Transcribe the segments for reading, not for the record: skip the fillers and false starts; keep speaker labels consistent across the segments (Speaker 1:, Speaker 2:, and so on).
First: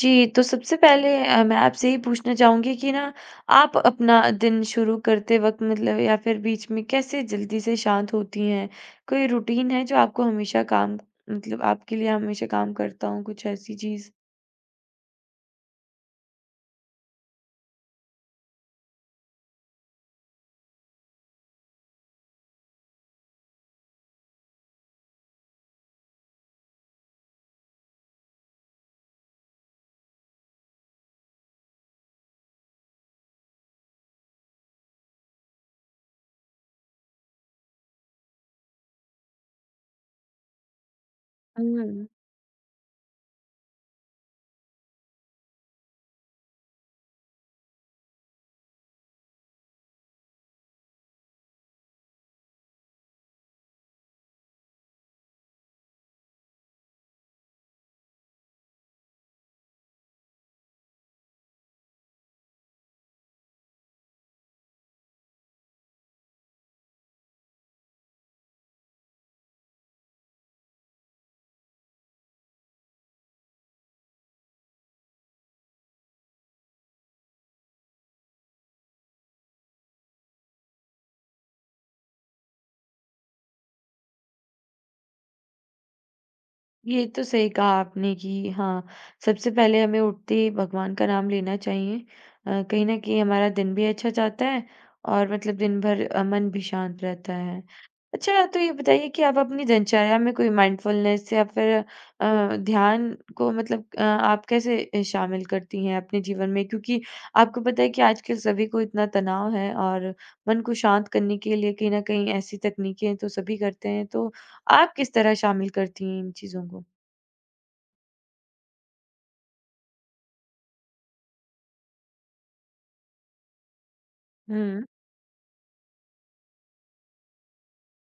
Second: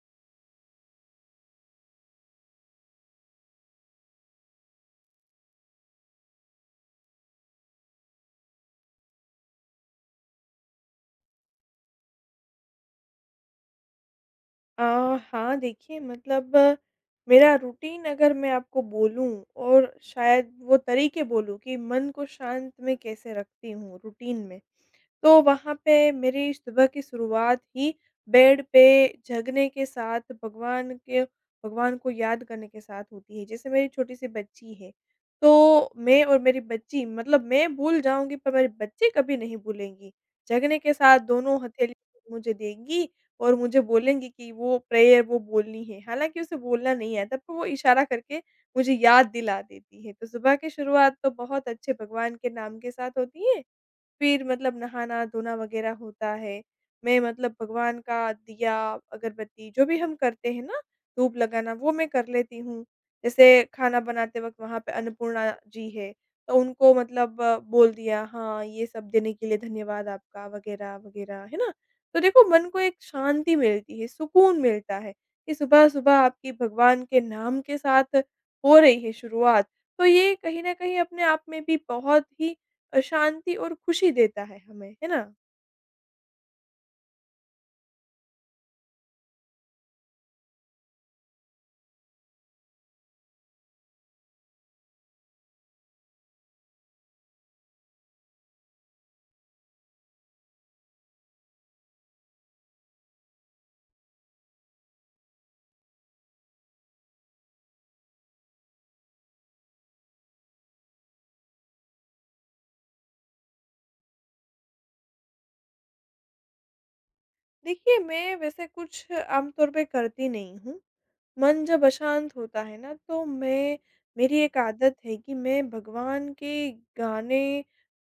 Speaker 1: जी, तो सबसे पहले मैं आपसे ये पूछना चाहूँगी कि ना आप अपना दिन शुरू करते वक़्त मतलब या फिर बीच में कैसे जल्दी से शांत होती हैं? कोई रूटीन है जो आपको हमेशा काम मतलब आपके लिए हमेशा काम करता हो, कुछ ऐसी चीज़?
Speaker 2: अ, हाँ, देखिए मेरा रूटीन अगर मैं आपको बोलूँ और शायद वो तरीके बोलूँ कि मन को शांत में कैसे रखती हूँ रूटीन में, तो वहाँ पे मेरी सुबह की शुरुआत ही बेड पे जगने के साथ भगवान को याद करने के साथ होती है। जैसे मेरी छोटी-सी बच्ची है, तो मैं और मेरी बच्ची मतलब मैं भूल जाऊँगी पर मेरी बच्ची कभी नहीं भूलेंगी। जगने के साथ दोनों हथेली मुझे देंगी और मुझे बोलेंगी कि वो प्रेयर वो बोलनी है। हालाँकि उसे बोलना नहीं आता पर वो इशारा करके मुझे याद दिला देती है। तो सुबह की शुरुआत तो बहुत अच्छे भगवान के नाम के साथ होती है फिर मतलब नहाना-धोना वग़ैरह होता है। मैं मतलब भगवान का दिया, अगरबत्ती जो भी हम करते हैं ना, धूप लगाना वो मैं कर लेती हूँ। जैसे खाना बनाते वक़्त वहाँ पे अन्नपूर्णा जी है, तो उनको बोल दिया हाँ, ये सब देने के लिए धन्यवाद आपका वग़ैरह, वग़ैरह, है ना? तो देखो मन को एक शांति मिलती है, सुकून मिलता है, कि सुबह-सुबह आपकी भगवान के नाम के साथ हो रही है शुरुआत। तो ये कहीं न कहीं अपने आप में भी बहुत ही शांति और खुशी देता है हमें, है ना?
Speaker 1: ये तो सही कहा आपने कि हाँ, सबसे पहले हमें उठते ही भगवान का नाम लेना चाहिए। कहीं न कहीं हमारा दिन भी अच्छा जाता है और मतलब दिन भर मन भी शांत रहता है। अच्छा तो ये बताइए कि आप अपनी दिनचर्या में कोई माइंडफुलनेस या फिर ध्यान को मतलब आप कैसे शामिल करती हैं अपने जीवन में? क्योंकि आपको पता है कि आजकल सभी को इतना तनाव है और मन को शांत करने के लिए कहीं न कहीं ऐसी तकनीकें तो सभी करते हैं। तो आप किस तरह शामिल करती हैं इन चीज़ों को?
Speaker 2: देखिए मैं वैसे कुछ आम तौर पे करती नहीं हूँ। मन जब अशांत होता है ना तो मैं मेरी एक
Speaker 1: हुँ,
Speaker 2: आदत है कि मैं भगवान के गाने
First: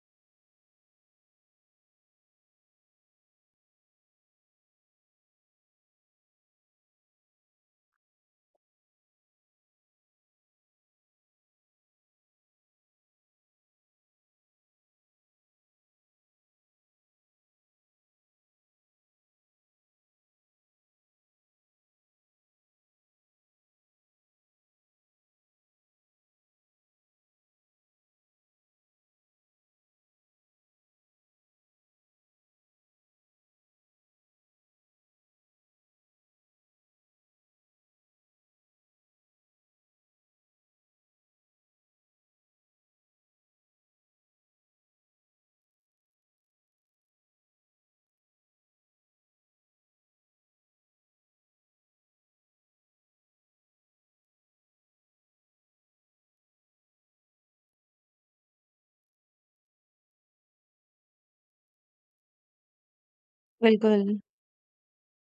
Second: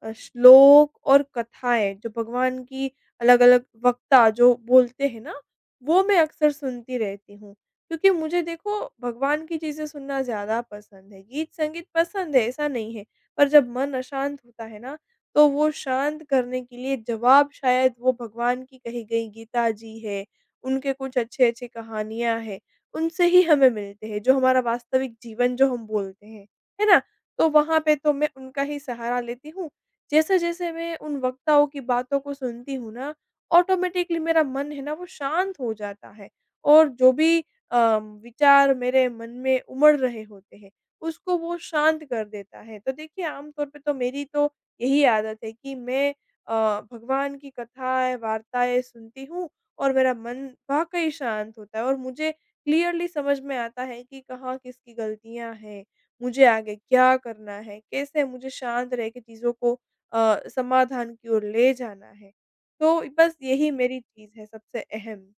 Speaker 2: श्लोक और कथाएँ जो भगवान की अलग-अलग वक्ता जो बोलते हैं ना, वो मैं अक्सर सुनती रहती हूँ। क्योंकि मुझे देखो भगवान की चीज़ें सुनना ज़्यादा पसंद है। गीत-संगीत पसंद है, ऐसा नहीं है। पर जब मन अशांत होता है ना, तो वो शांत करने के लिए जवाब शायद वो भगवान की कही गई गीता जी है, उनके कुछ अच्छे-अच्छे कहानियाँ है। उनसे ही हमें मिलते हैं, जो हमारा वास्तविक जीवन जो हम बोलते हैं, है ना? तो वहाँ पे तो मैं उनका ही सहारा लेती हूँ। जैसे-जैसे मैं उन वक्ताओं की बातों को सुनती हूँ ना, ऑटोमैटिकली मेरा मन है ना वो शांत हो जाता है और जो भी अ, विचार मेरे मन में उमड़ रहे होते हैं, उसको वो शांत कर देता है। तो देखिए आम तौर पे तो मेरी तो यही आदत है कि मैं अ, भगवान की कथाएँ, वार्ताएँ सुनती हूँ और मेरा मन वाक़ई शांत होता है और मुझे क्लियरली समझ में आता है कि कहाँ किसकी गलतियाँ हैं, मुझे आगे क्या करना है, कैसे मुझे शांत रह के चीज़ों को समाधान की ओर ले जाना है। तो बस यही मेरी
Speaker 1: बिल्कुल।
Speaker 2: चीज़ है सबसे अहम।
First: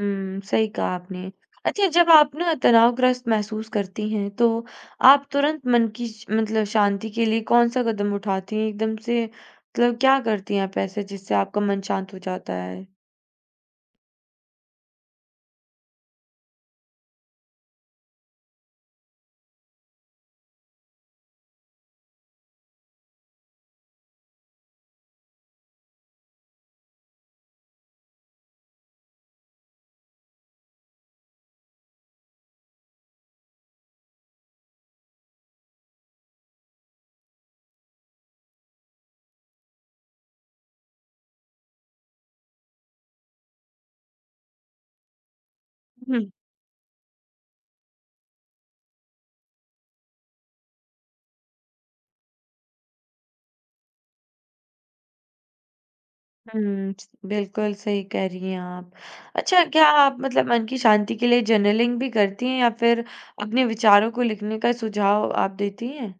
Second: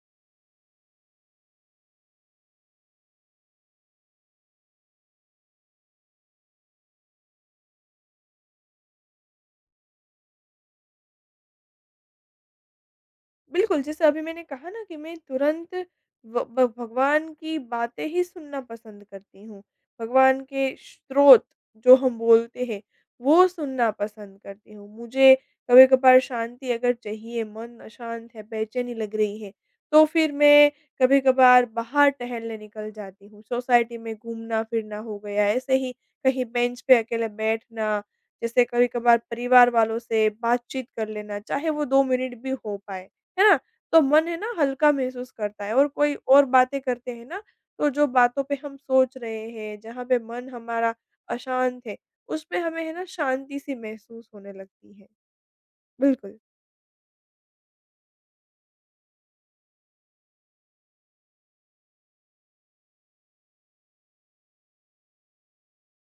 Speaker 1: हुँ, सही कहा आपने। अच्छा, जब आप ना तनावग्रस्त महसूस करती हैं, तो आप तुरंत मन की श मतलब शांति के लिए कौन-सा कदम उठाती हैं? एकदम से मतलब क्या करती हैं आप ऐसे जिससे आपका मन शांत हो जाता है?
Speaker 2: बिल्कुल, जैसे अभी मैंने कहा ना कि मैं तुरंत व ब भगवान की बातें ही सुनना पसंद करती हूँ। भगवान के स्रोत जो हम बोलते हैं, वो सुनना पसंद करती हूँ। मुझे कभी-कभार शांति अगर चाहिए, मन अशांत है, बेचैनी लग रही है, तो फिर मैं कभी-कभार बाहर टहलने निकल जाती हूँ। सोसाइटी में घूमना-फिरना हो गया, ऐसे ही कहीं बेंच पे अकेले बैठना, जैसे कभी-कभार परिवार वालों से बातचीत कर लेना, चाहे वो 2 मिनट भी हो पाए। है ना? तो मन है ना हल्का महसूस करता है और कोई
Speaker 1: हुँ,
Speaker 2: और बातें करते हैं ना, तो जो बातों पे हम सोच रहे हैं, जहाँ पे मन हमारा अशांत है, उसपे हमें है ना शांति-सी महसूस होने लगती है। बिल्कुल।
Speaker 1: हुँ, स बिल्कुल सही कह रही हैं आप। अच्छा, क्या आप मतलब मन की शांति के लिए जर्नलिंग भी करती हैं या फिर अपने विचारों को लिखने का सुझाव आप देती हैं?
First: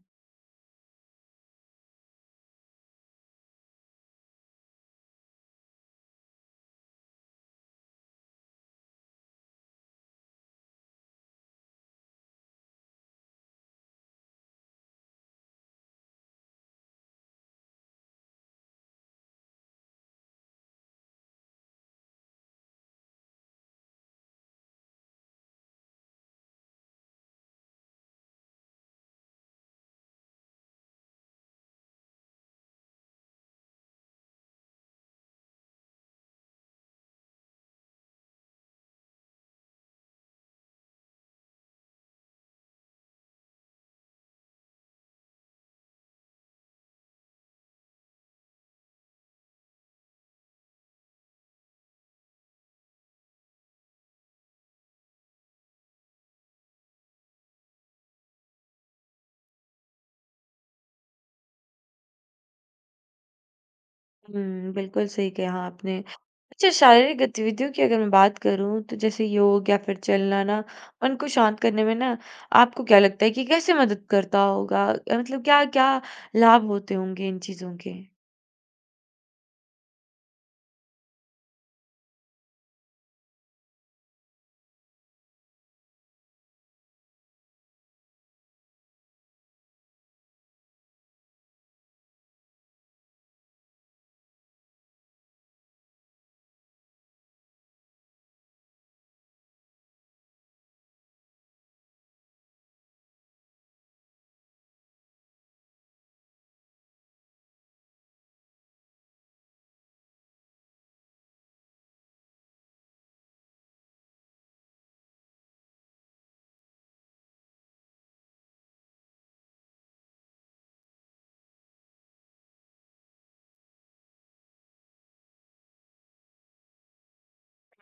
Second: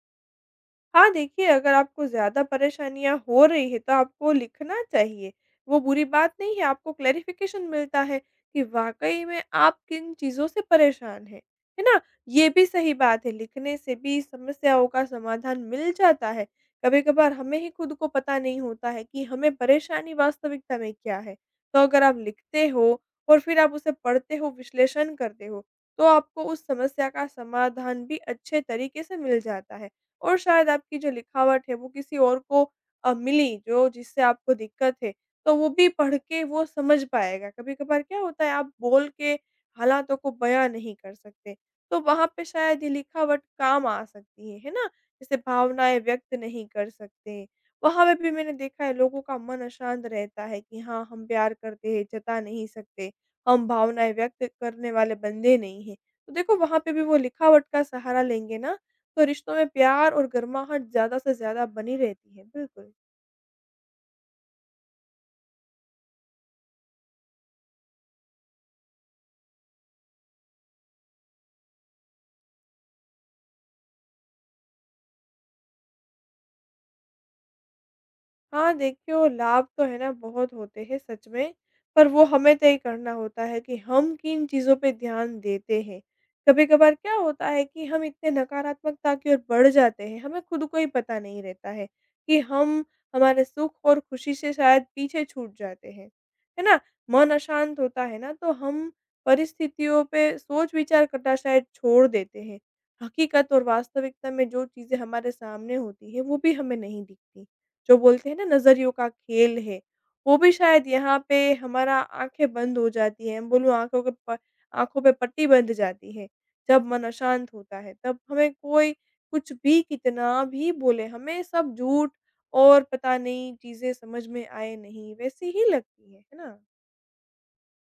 Speaker 2: हाँ, देखिए अगर आपको ज़्यादा परेशानियाँ हो रही हैं तो आपको लिखना चाहिए। वो बुरी बात नहीं है, आपको क्लैरिफ़िकेशन मिलता है कि वाक़ई में आप किन चीज़ों से परेशान हैं। है ना? ये भी सही बात है, लिखने से भी समस्याओं का समाधान मिल जाता है। कभी-कभार हमें ही खुद को पता नहीं होता है कि हमें परेशानी वास्तविकता में क्या है। तो अगर आप लिखते हो और फिर आप उसे पढ़ते हो, विश्लेषण करते हो, तो आपको उस समस्या का समाधान भी अच्छे तरीके से मिल जाता है। और शायद आपकी जो लिखावट है वो किसी और को मिली जो जिससे आपको दिक्कत है, तो वो भी पढ़ के वो समझ पाएगा। कभी-कभार क्या होता है आप बोल के हालातों को बयाँ नहीं कर सकते, तो वहाँ पे शायद ये लिखावट काम आ सकती है ना? जैसे भावनाएँ व्यक्त नहीं कर सकते, वहाँ पे भी मैंने देखा है लोगों का मन अशांत रहता है कि हाँ, हम प्यार करते हैं, जता नहीं सकते, हम भावनाएँ व्यक्त करने वाले बंदे नहीं हैं। तो देखो वहाँ पे भी वो लिखावट का सहारा लेंगे ना तो रिश्तों में प्यार और गर्माहट ज़्यादा से ज़्यादा बनी रहती है। बिल्कुल।
Speaker 1: हुँ, बिल्कुल सही कहा आपने। अच्छा शारीरिक गतिविधियों की अगर मैं बात करूँ तो जैसे योग या फिर चलना ना मन को शांत करने में ना आपको क्या लगता है कि कैसे मदद करता होगा? मतलब क्या-क्या लाभ होते होंगे इन चीज़ों के?
Speaker 2: हाँ, देखिए वो लाभ तो है ना बहुत होते हैं सच में, पर वो हमें तय करना होता है कि हम किन चीज़ों पे ध्यान देते हैं। कभी-कभार क्या होता है कि हम इतने नकारात्मकता की ओर बढ़ जाते हैं, हमें खुद को ही पता नहीं रहता है कि हम हमारे सुख और खुशी से शायद पीछे छूट जाते हैं। है ना? मन अशांत होता है ना तो हम परिस्थितियों पे सोच-विचार करना शायद छोड़ देते हैं। हकीकत और वास्तविकता में जो चीज़ें हमारे सामने होती हैं, वो भी हमें नहीं दिखती। जो बोलते हैं ना नज़रियों का खेल है, वो भी शायद यहाँ पे हमारा आँखें बंद हो जाती हैं, बोलूँ आँखों के प आँखों पे पट्टी बंध जाती है। जब मन अशांत होता है, तब हमें कोई कुछ भी कितना भी बोले, हमें सब झूठ और पता नहीं चीज़ें समझ में आए नहीं, वैसी ही लगती हैं, है ना?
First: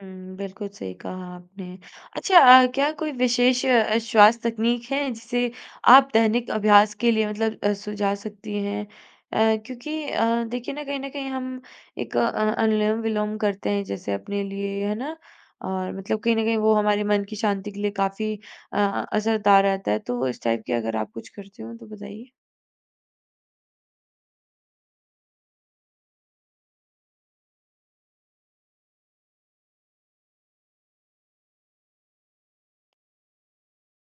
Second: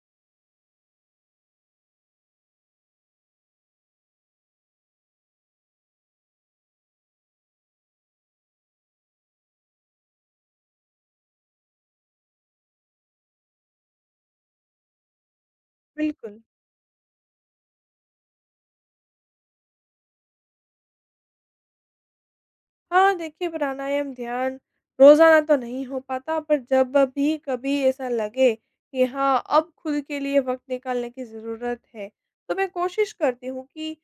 Speaker 1: हुँ, बिल्कुल सही कहा आपने। अच्छा क्या कोई विशेष श्वास तकनीक है जिसे आप दैनिक अभ्यास के लिए मतलब सुझा सकती हैं? क्योंकि देखिए ना कहीं न कहीं हम एक अनुलोम-विलोम करते हैं जैसे अपने लिए, है ना? और मतलब कहीं
Speaker 2: बिल्कुल।
Speaker 1: न कहीं वो हमारे मन की शांति के लिए काफ़ी असरदार रहता है। तो इस टाइप की अगर आप कुछ करते हो तो बताइए?
Speaker 2: हाँ, देखिए प्राणायाम, ध्यान रोज़ाना तो नहीं हो पाता पर जब भी कभी ऐसा लगे कि हाँ, अब खुद के लिए वक़्त निकालने की ज़रूरत है, तो मैं कोशिश करती हूँ कि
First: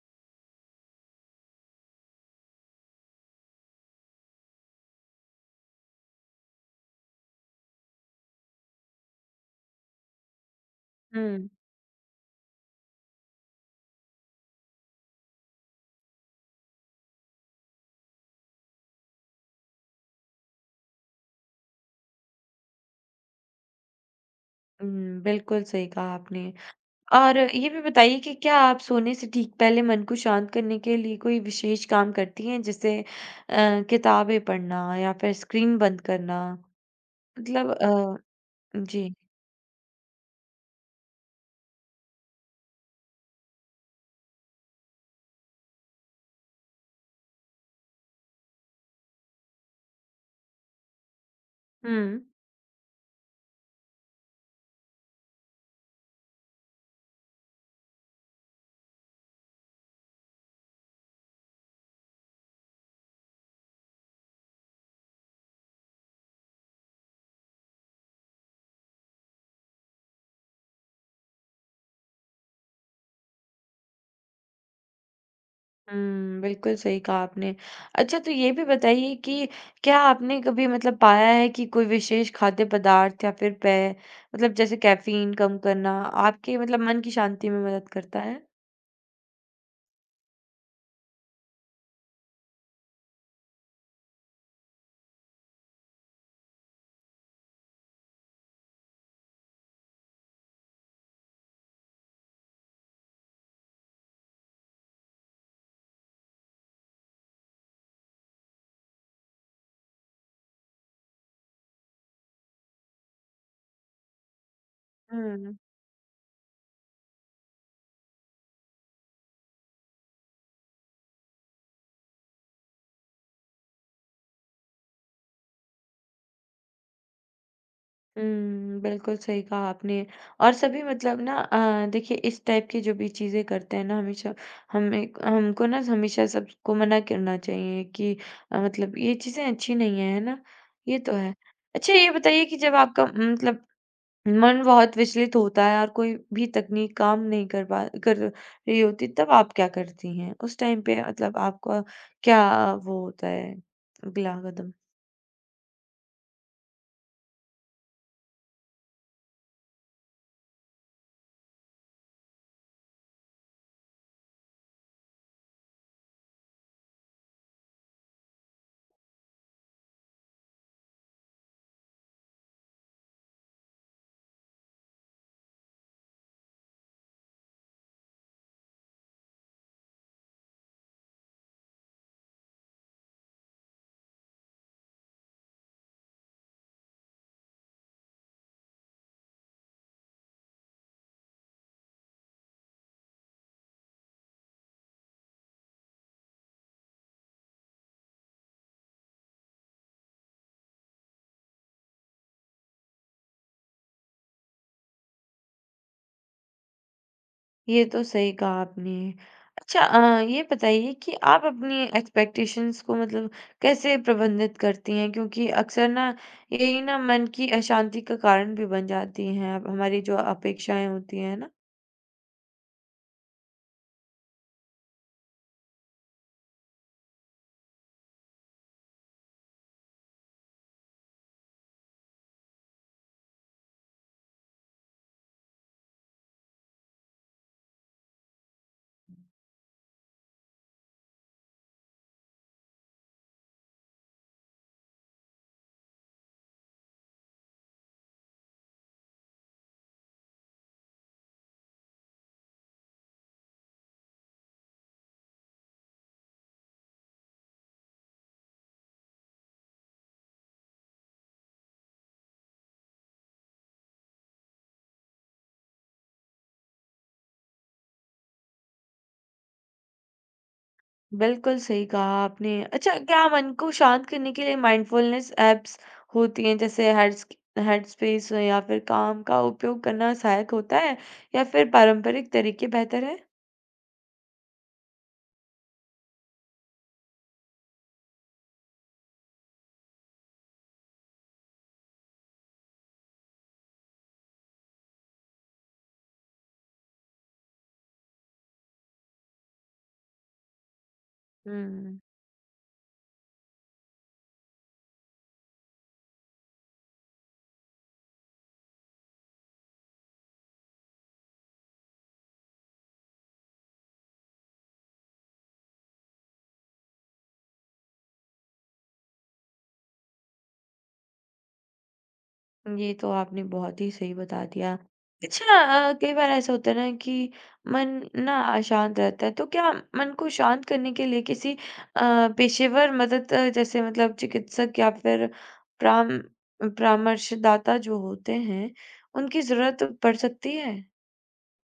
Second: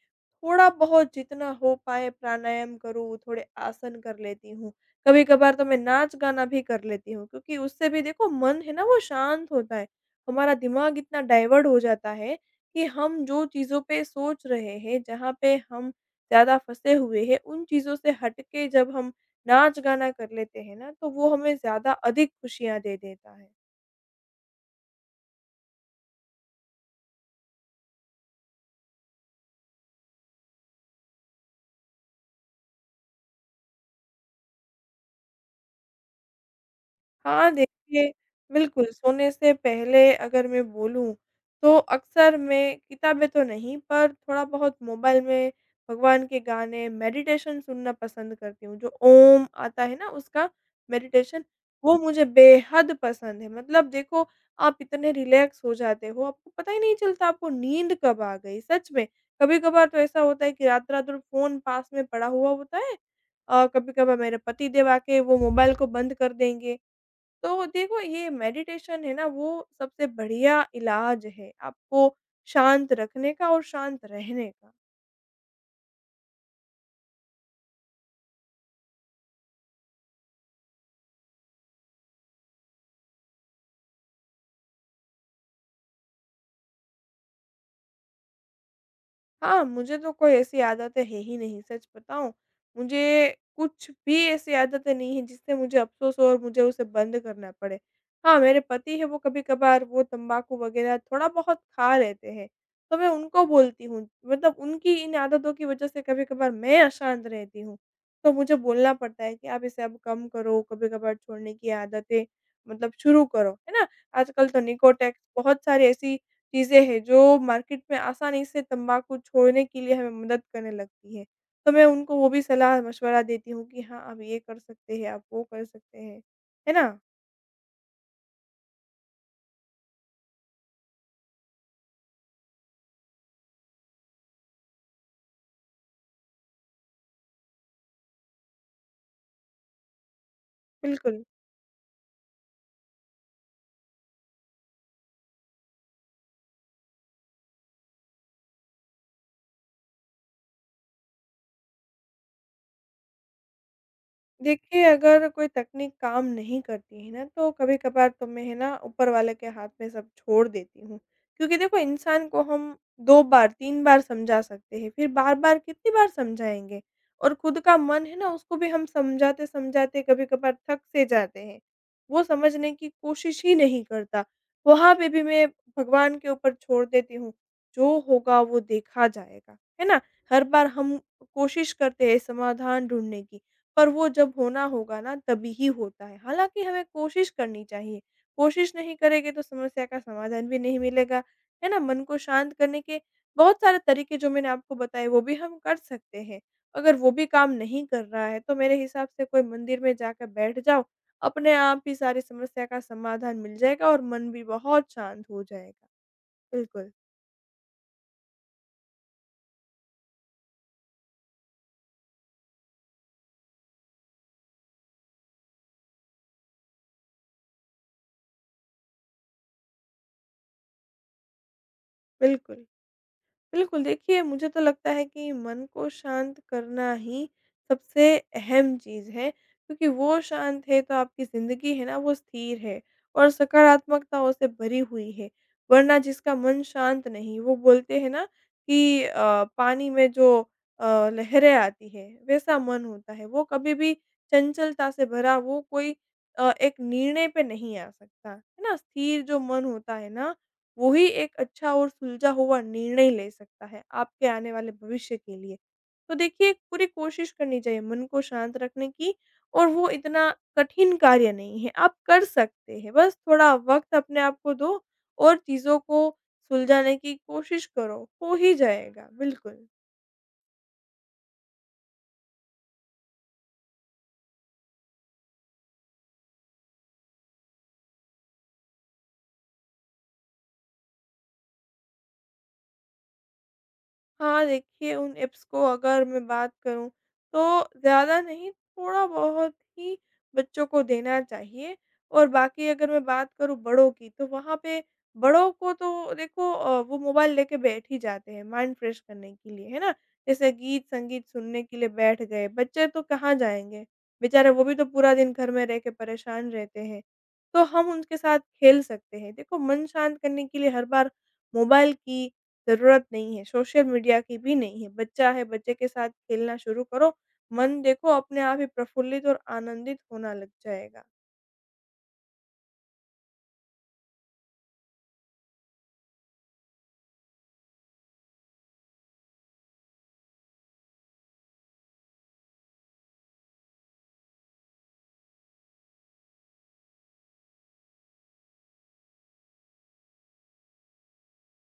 Speaker 2: थोड़ा-बहुत जितना हो पाए प्राणायाम करूँ, थोड़े आसन कर लेती हूँ। कभी-कभार तो मैं नाच-गाना भी कर लेती हूँ क्योंकि उससे भी देखो मन है ना वो शांत होता है। हमारा दिमाग इतना
Speaker 1: हुँ,
Speaker 2: डाइवर्ट हो जाता है कि हम जो चीज़ों पे सोच रहे हैं, जहाँ पे हम ज़्यादा फँसे हुए हैं, उन चीज़ों से हट के जब हम नाच गाना कर लेते हैं ना, तो वो हमें ज़्यादा अधिक खुशियाँ दे देता है।
Speaker 1: हुँ, बिल्कुल सही कहा आपने। और ये भी बताइए कि क्या आप सोने से ठीक पहले मन को शांत करने के लिए कोई विशेष काम करती हैं जैसे किताबें पढ़ना या फिर स्क्रीन बंद करना?
Speaker 2: हाँ,
Speaker 1: मतलब
Speaker 2: देखिए, बिल्कुल
Speaker 1: जी।
Speaker 2: सोने से पहले अगर मैं बोलूँ, तो अक्सर मैं किताबें तो नहीं पर थोड़ा-बहुत मोबाइल में भगवान के गाने, मेडिटेशन सुनना पसंद करती हूँ। जो ओम आता है ना उसका मेडिटेशन, वो
Speaker 1: हुँ।
Speaker 2: मुझे बेहद पसंद है। मतलब देखो, आप इतने रिलैक्स हो जाते हो, आपको पता ही नहीं चलता आपको नींद कब आ गई, सच में। कभी-कभार तो ऐसा होता है कि रात-रात भर फ़ोन पास में पड़ा हुआ होता है कभी-कभार मेरे पतिदेव आके वो मोबाइल को बंद कर देंगे। तो देखो ये मेडिटेशन है ना वो सबसे बढ़िया इलाज है आपको शांत रखने का और शांत रहने का।
Speaker 1: हुँ, बिल्कुल सही कहा आपने। अच्छा तो ये भी बताइए कि क्या आपने कभी मतलब पाया है कि कोई विशेष खाद्य पदार्थ या फिर पेय मतलब जैसे कैफ़ीन कम करना आपके मतलब मन की शांति में मदद करता है?
Speaker 2: हाँ, मुझे तो कोई ऐसी आदतें है ही नहीं सच बताऊँ, मुझे कुछ भी ऐसी आदतें नहीं है जिससे मुझे अफ़सोस हो और मुझे उसे बंद करना पड़े। हाँ, मेरे पति है वो कभी-कभार वो तम्बाकू वग़ैरह थोड़ा-बहुत खा लेते हैं, तो मैं उनको बोलती हूँ मतलब उनकी इन आदतों की वज़ह से कभी-कभार मैं अशांत रहती हूँ। तो मुझे बोलना पड़ता है कि आप इसे अब कम करो, कभी-कभार छोड़ने की आदतें मतलब शुरू करो, है ना? आजकल तो निकोटेक्स
Speaker 1: हुँ।
Speaker 2: बहुत सारी ऐसी चीज़ें हैं जो मार्केट में आसानी से तम्बाकू छोड़ने के लिए हमें मदद करने लगती है। तो मैं उनको वो भी सलाह-मशवरा देती हूँ कि हाँ, आप ये कर सकते हैं, आप वो कर सकते हैं। है ना?
Speaker 1: हुँ, बिल्कुल सही कहा आपने। और सभी मतलब ना देखिए इस टाइप की जो भी चीज़ें करते हैं ना हमेशा हमें हमको ना हमेशा सबको मना करना चाहिए कि मतलब ये चीज़ें अच्छी नहीं है, है ना? ये तो
Speaker 2: बिल्कुल।
Speaker 1: है। अच्छा ये बताइए कि जब आपका मतलब मन बहुत विचलित होता है और कोई भी तकनीक काम नहीं कर पा कर रही होती तब आप क्या करती हैं? उस टाइम पे मतलब आपका क्या वो होता है अगला कदम?
Speaker 2: देखिए, अगर कोई तकनीक काम नहीं करती है ना, तो कभी-कभार तो मैं है ना ऊपर वाले के हाथ में सब छोड़ देती हूँ। क्योंकि देखो इंसान को हम 2 बार, 3 बार समझा सकते हैं, फिर बार-बार कितनी बार समझाएँगे? और खुद का मन है ना, उसको भी हम समझाते-समझाते कभी-कभार थक से जाते हैं। वो समझने की कोशिश ही नहीं करता। वहाँ पे भी मैं भगवान के ऊपर छोड़ देती हूँ, जो होगा वो देखा जाएगा। है ना? हर बार हम कोशिश करते हैं समाधान ढूँढने की। पर वो जब होना होगा ना तभी ही होता है। हालाँकि हमें कोशिश करनी चाहिए, कोशिश नहीं करेंगे तो समस्या का समाधान भी नहीं मिलेगा, है ना? मन को शांत करने के बहुत सारे तरीके जो मैंने आपको बताए वो भी हम कर सकते हैं। अगर वो भी काम नहीं कर रहा है तो मेरे हिसाब से कोई मंदिर में जाकर बैठ जाओ, अपने आप ही सारी समस्या का समाधान मिल जाएगा और मन भी बहुत शांत हो जाएगा। बिल्कुल,
Speaker 1: ये तो सही कहा आपने। अच्छा ये बताइए कि आप अपनी एक्सपेक्टेशंस को मतलब कैसे प्रबंधित करती हैं? क्योंकि अक्सर ना यही ना मन की अशांति का कारण भी बन जाती हैं अब हमारी जो अपेक्षाएँ होती हैं ना।
Speaker 2: बिल्कुल। बिल्कुल, देखिए मुझे तो लगता है कि मन को शांत करना ही सबसे अहम चीज़ है, क्योंकि वो शांत है तो आपकी ज़िंदगी है ना वो स्थिर है और सकारात्मकताओं से भरी हुई है। वरना जिसका मन शांत नहीं वो बोलते हैं ना कि पानी में जो अ, लहरें आती है वैसा मन होता है, वो कभी भी चंचलता से भरा वो कोई एक निर्णय पे नहीं आ सकता, है ना? स्थिर जो मन होता है ना वो ही एक अच्छा और सुलझा हुआ निर्णय ले सकता है आपके आने वाले भविष्य के लिए। तो देखिए पूरी कोशिश करनी चाहिए मन को शांत रखने की और वो इतना कठिन कार्य नहीं है, आप कर सकते हैं। बस थोड़ा वक़्त अपने आप को दो और चीज़ों को सुलझाने की कोशिश करो, हो ही जाएगा। बिल्कुल।
Speaker 1: बिल्कुल सही कहा आपने। अच्छा क्या मन को शांत करने के लिए माइंडफुलनेस ऐप्स होती हैं जैसे हेड्स हेडस्पेस या फिर काम का उपयोग करना सहायक होता है या फिर पारंपरिक तरीके बेहतर हैं?
Speaker 2: हाँ, देखिए उन ऐप्स को अगर मैं बात करूँ तो ज़्यादा नहीं थोड़ा बहुत ही बच्चों को देना चाहिए और बाकी अगर मैं बात करूँ बड़ों की तो वहाँ पे बड़ों को तो देखो वो मोबाइल लेके बैठ ही जाते हैं माइंड फ्रेश करने के लिए, है ना? जैसे गीत-संगीत सुनने के लिए
Speaker 1: हुँ।
Speaker 2: बैठ गए, बच्चे तो कहाँ जाएँगे? बेचारे वो भी तो पूरा दिन घर में रह के परेशान रहते हैं। तो हम उनके साथ खेल सकते हैं। देखो मन शांत करने के लिए हर बार मोबाइल की ज़रूरत नहीं है, सोशल मीडिया की भी नहीं है। बच्चा है, बच्चे के साथ खेलना शुरू करो, मन देखो अपने आप ही प्रफुल्लित और आनंदित होना लग जाएगा।
Speaker 1: ये तो आपने बहुत ही सही बता दिया। अच्छा कई बार ऐसा होता है ना कि मन ना अशांत रहता है, तो क्या मन को शांत करने के लिए किसी पेशेवर मदद जैसे मतलब चिकित्सक या फिर प्राम परामर्शदाता जो होते हैं, उनकी ज़रूरत पड़ सकती है?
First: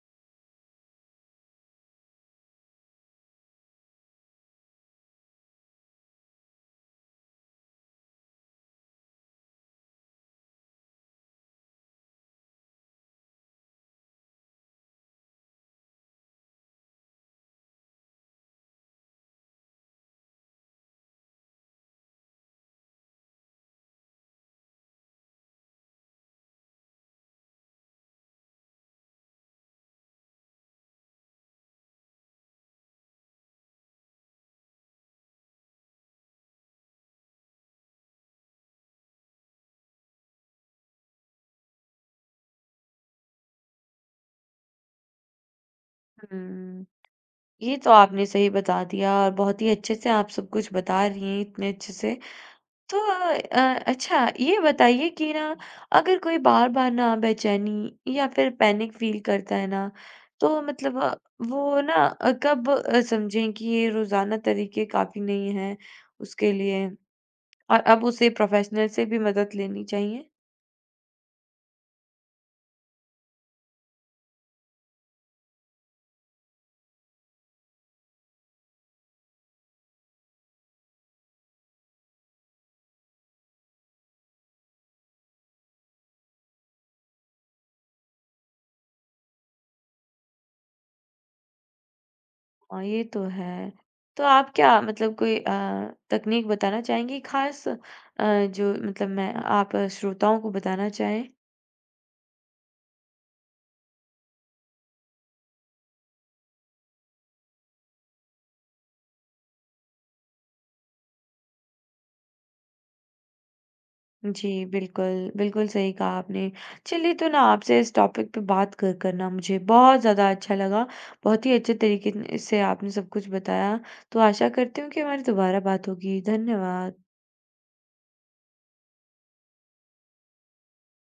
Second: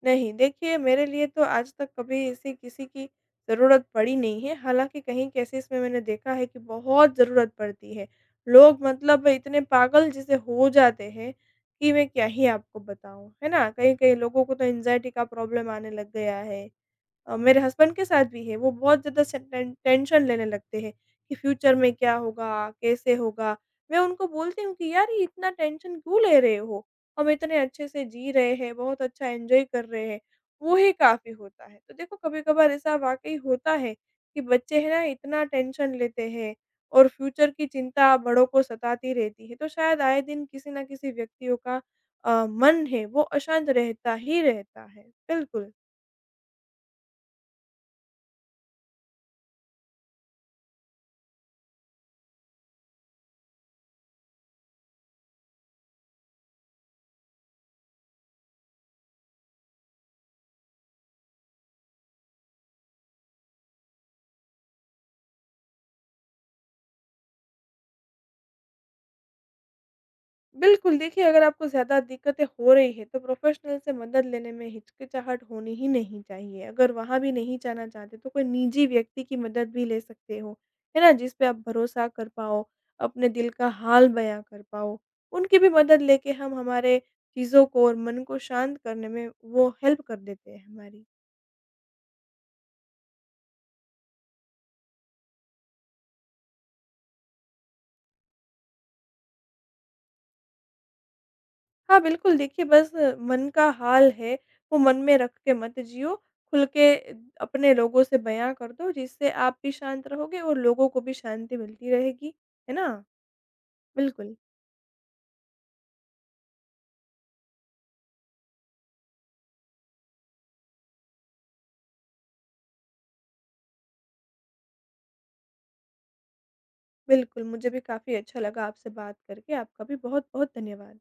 Speaker 2: नहीं, देखिए मेरे लिए तो आज तक कभी ऐसी किसी की ज़रूरत पड़ी नहीं है, हालाँकि कहीं केसेज़ में मैंने देखा है कि बहुत ज़रूरत पड़ती है। लोग मतलब इतने पागल जैसे हो जाते हैं कि मैं क्या ही आपको बताऊँ, है ना? कई-कई लोगों को तो एंग्ज़ायटी का प्रॉब्लम आने लग गया है। मेरे हस्बैंड के साथ भी है, वो बहुत ज़्यादा से टेंशन लेने लगते हैं कि फ्यूचर में क्या होगा, कैसे होगा? मैं उनको बोलती हूँ कि यार ये इतना टेंशन क्यों ले रहे हो? हम इतने अच्छे से जी रहे हैं, बहुत अच्छा एन्जॉय कर रहे हैं, वो ही काफ़ी होता है। तो देखो कभी-कभार ऐसा वाक़ई होता है कि बच्चे हैं ना इतना टेंशन लेते हैं और फ्यूचर की चिंता बड़ों को सताती रहती है, तो शायद आए दिन किसी न किसी व्यक्तियों का मन है वो अशांत रहता ही रहता है। बिल्कुल।
Speaker 1: हुँ, ये तो आपने सही बता दिया और बहुत ही अच्छे से आप सब कुछ बता रही हैं इतने अच्छे से। तो अ, अच्छा ये बताइए कि ना अगर कोई बार-बार ना बेचैनी या फिर पैनिक फ़ील करता है ना, तो मतलब वो ना कब समझें कि ये रोज़ाना तरीके काफ़ी नहीं हैं उसके लिए और अब उसे प्रोफ़ेशनल से भी मदद लेनी चाहिए?
Speaker 2: बिल्कुल, देखिए अगर आपको ज़्यादा दिक्कतें हो रही हैं, तो प्रोफ़ेशनल से मदद लेने में हिचकिचाहट होनी ही नहीं चाहिए। अगर वहाँ भी नहीं जाना चाहते, तो कोई निजी व्यक्ति की मदद भी ले सकते हो, है ना? जिस पे आप भरोसा कर पाओ, अपने दिल का हाल बयाँ कर पाओ। उनकी भी मदद लेके हम हमारे चीज़ों को और मन को शांत करने में वो हेल्प कर देते हैं हमारी।
Speaker 1: हाँ, ये तो है। तो आप क्या मतलब कोई तकनीक बताना चाहेंगी ख़ास जो मतलब मैं आप श्रोताओं को बताना चाहें?
Speaker 2: हाँ, बिल्कुल देखिए बस मन का हाल है, वो मन में रख के मत जियो, खुल के अपने लोगों से बयाँ कर दो जिससे आप भी शांत रहोगे और लोगों को भी शांति मिलती रहेगी, है ना? बिल्कुल,
Speaker 1: जी, बिल्कुल। बिल्कुल सही कहा आपने। चलिए तो ना आपसे इस टॉपिक पे बात कर कर ना मुझे बहुत ज़्यादा अच्छा लगा। बहुत ही अच्छे तरीके न से आपने सब कुछ बताया। तो आशा करती हूँ कि हमारी दोबारा बात होगी। धन्यवाद।
Speaker 2: बिल्कुल मुझे भी काफ़ी अच्छा लगा आपसे बात करके, आपका भी बहुत-बहुत धन्यवाद।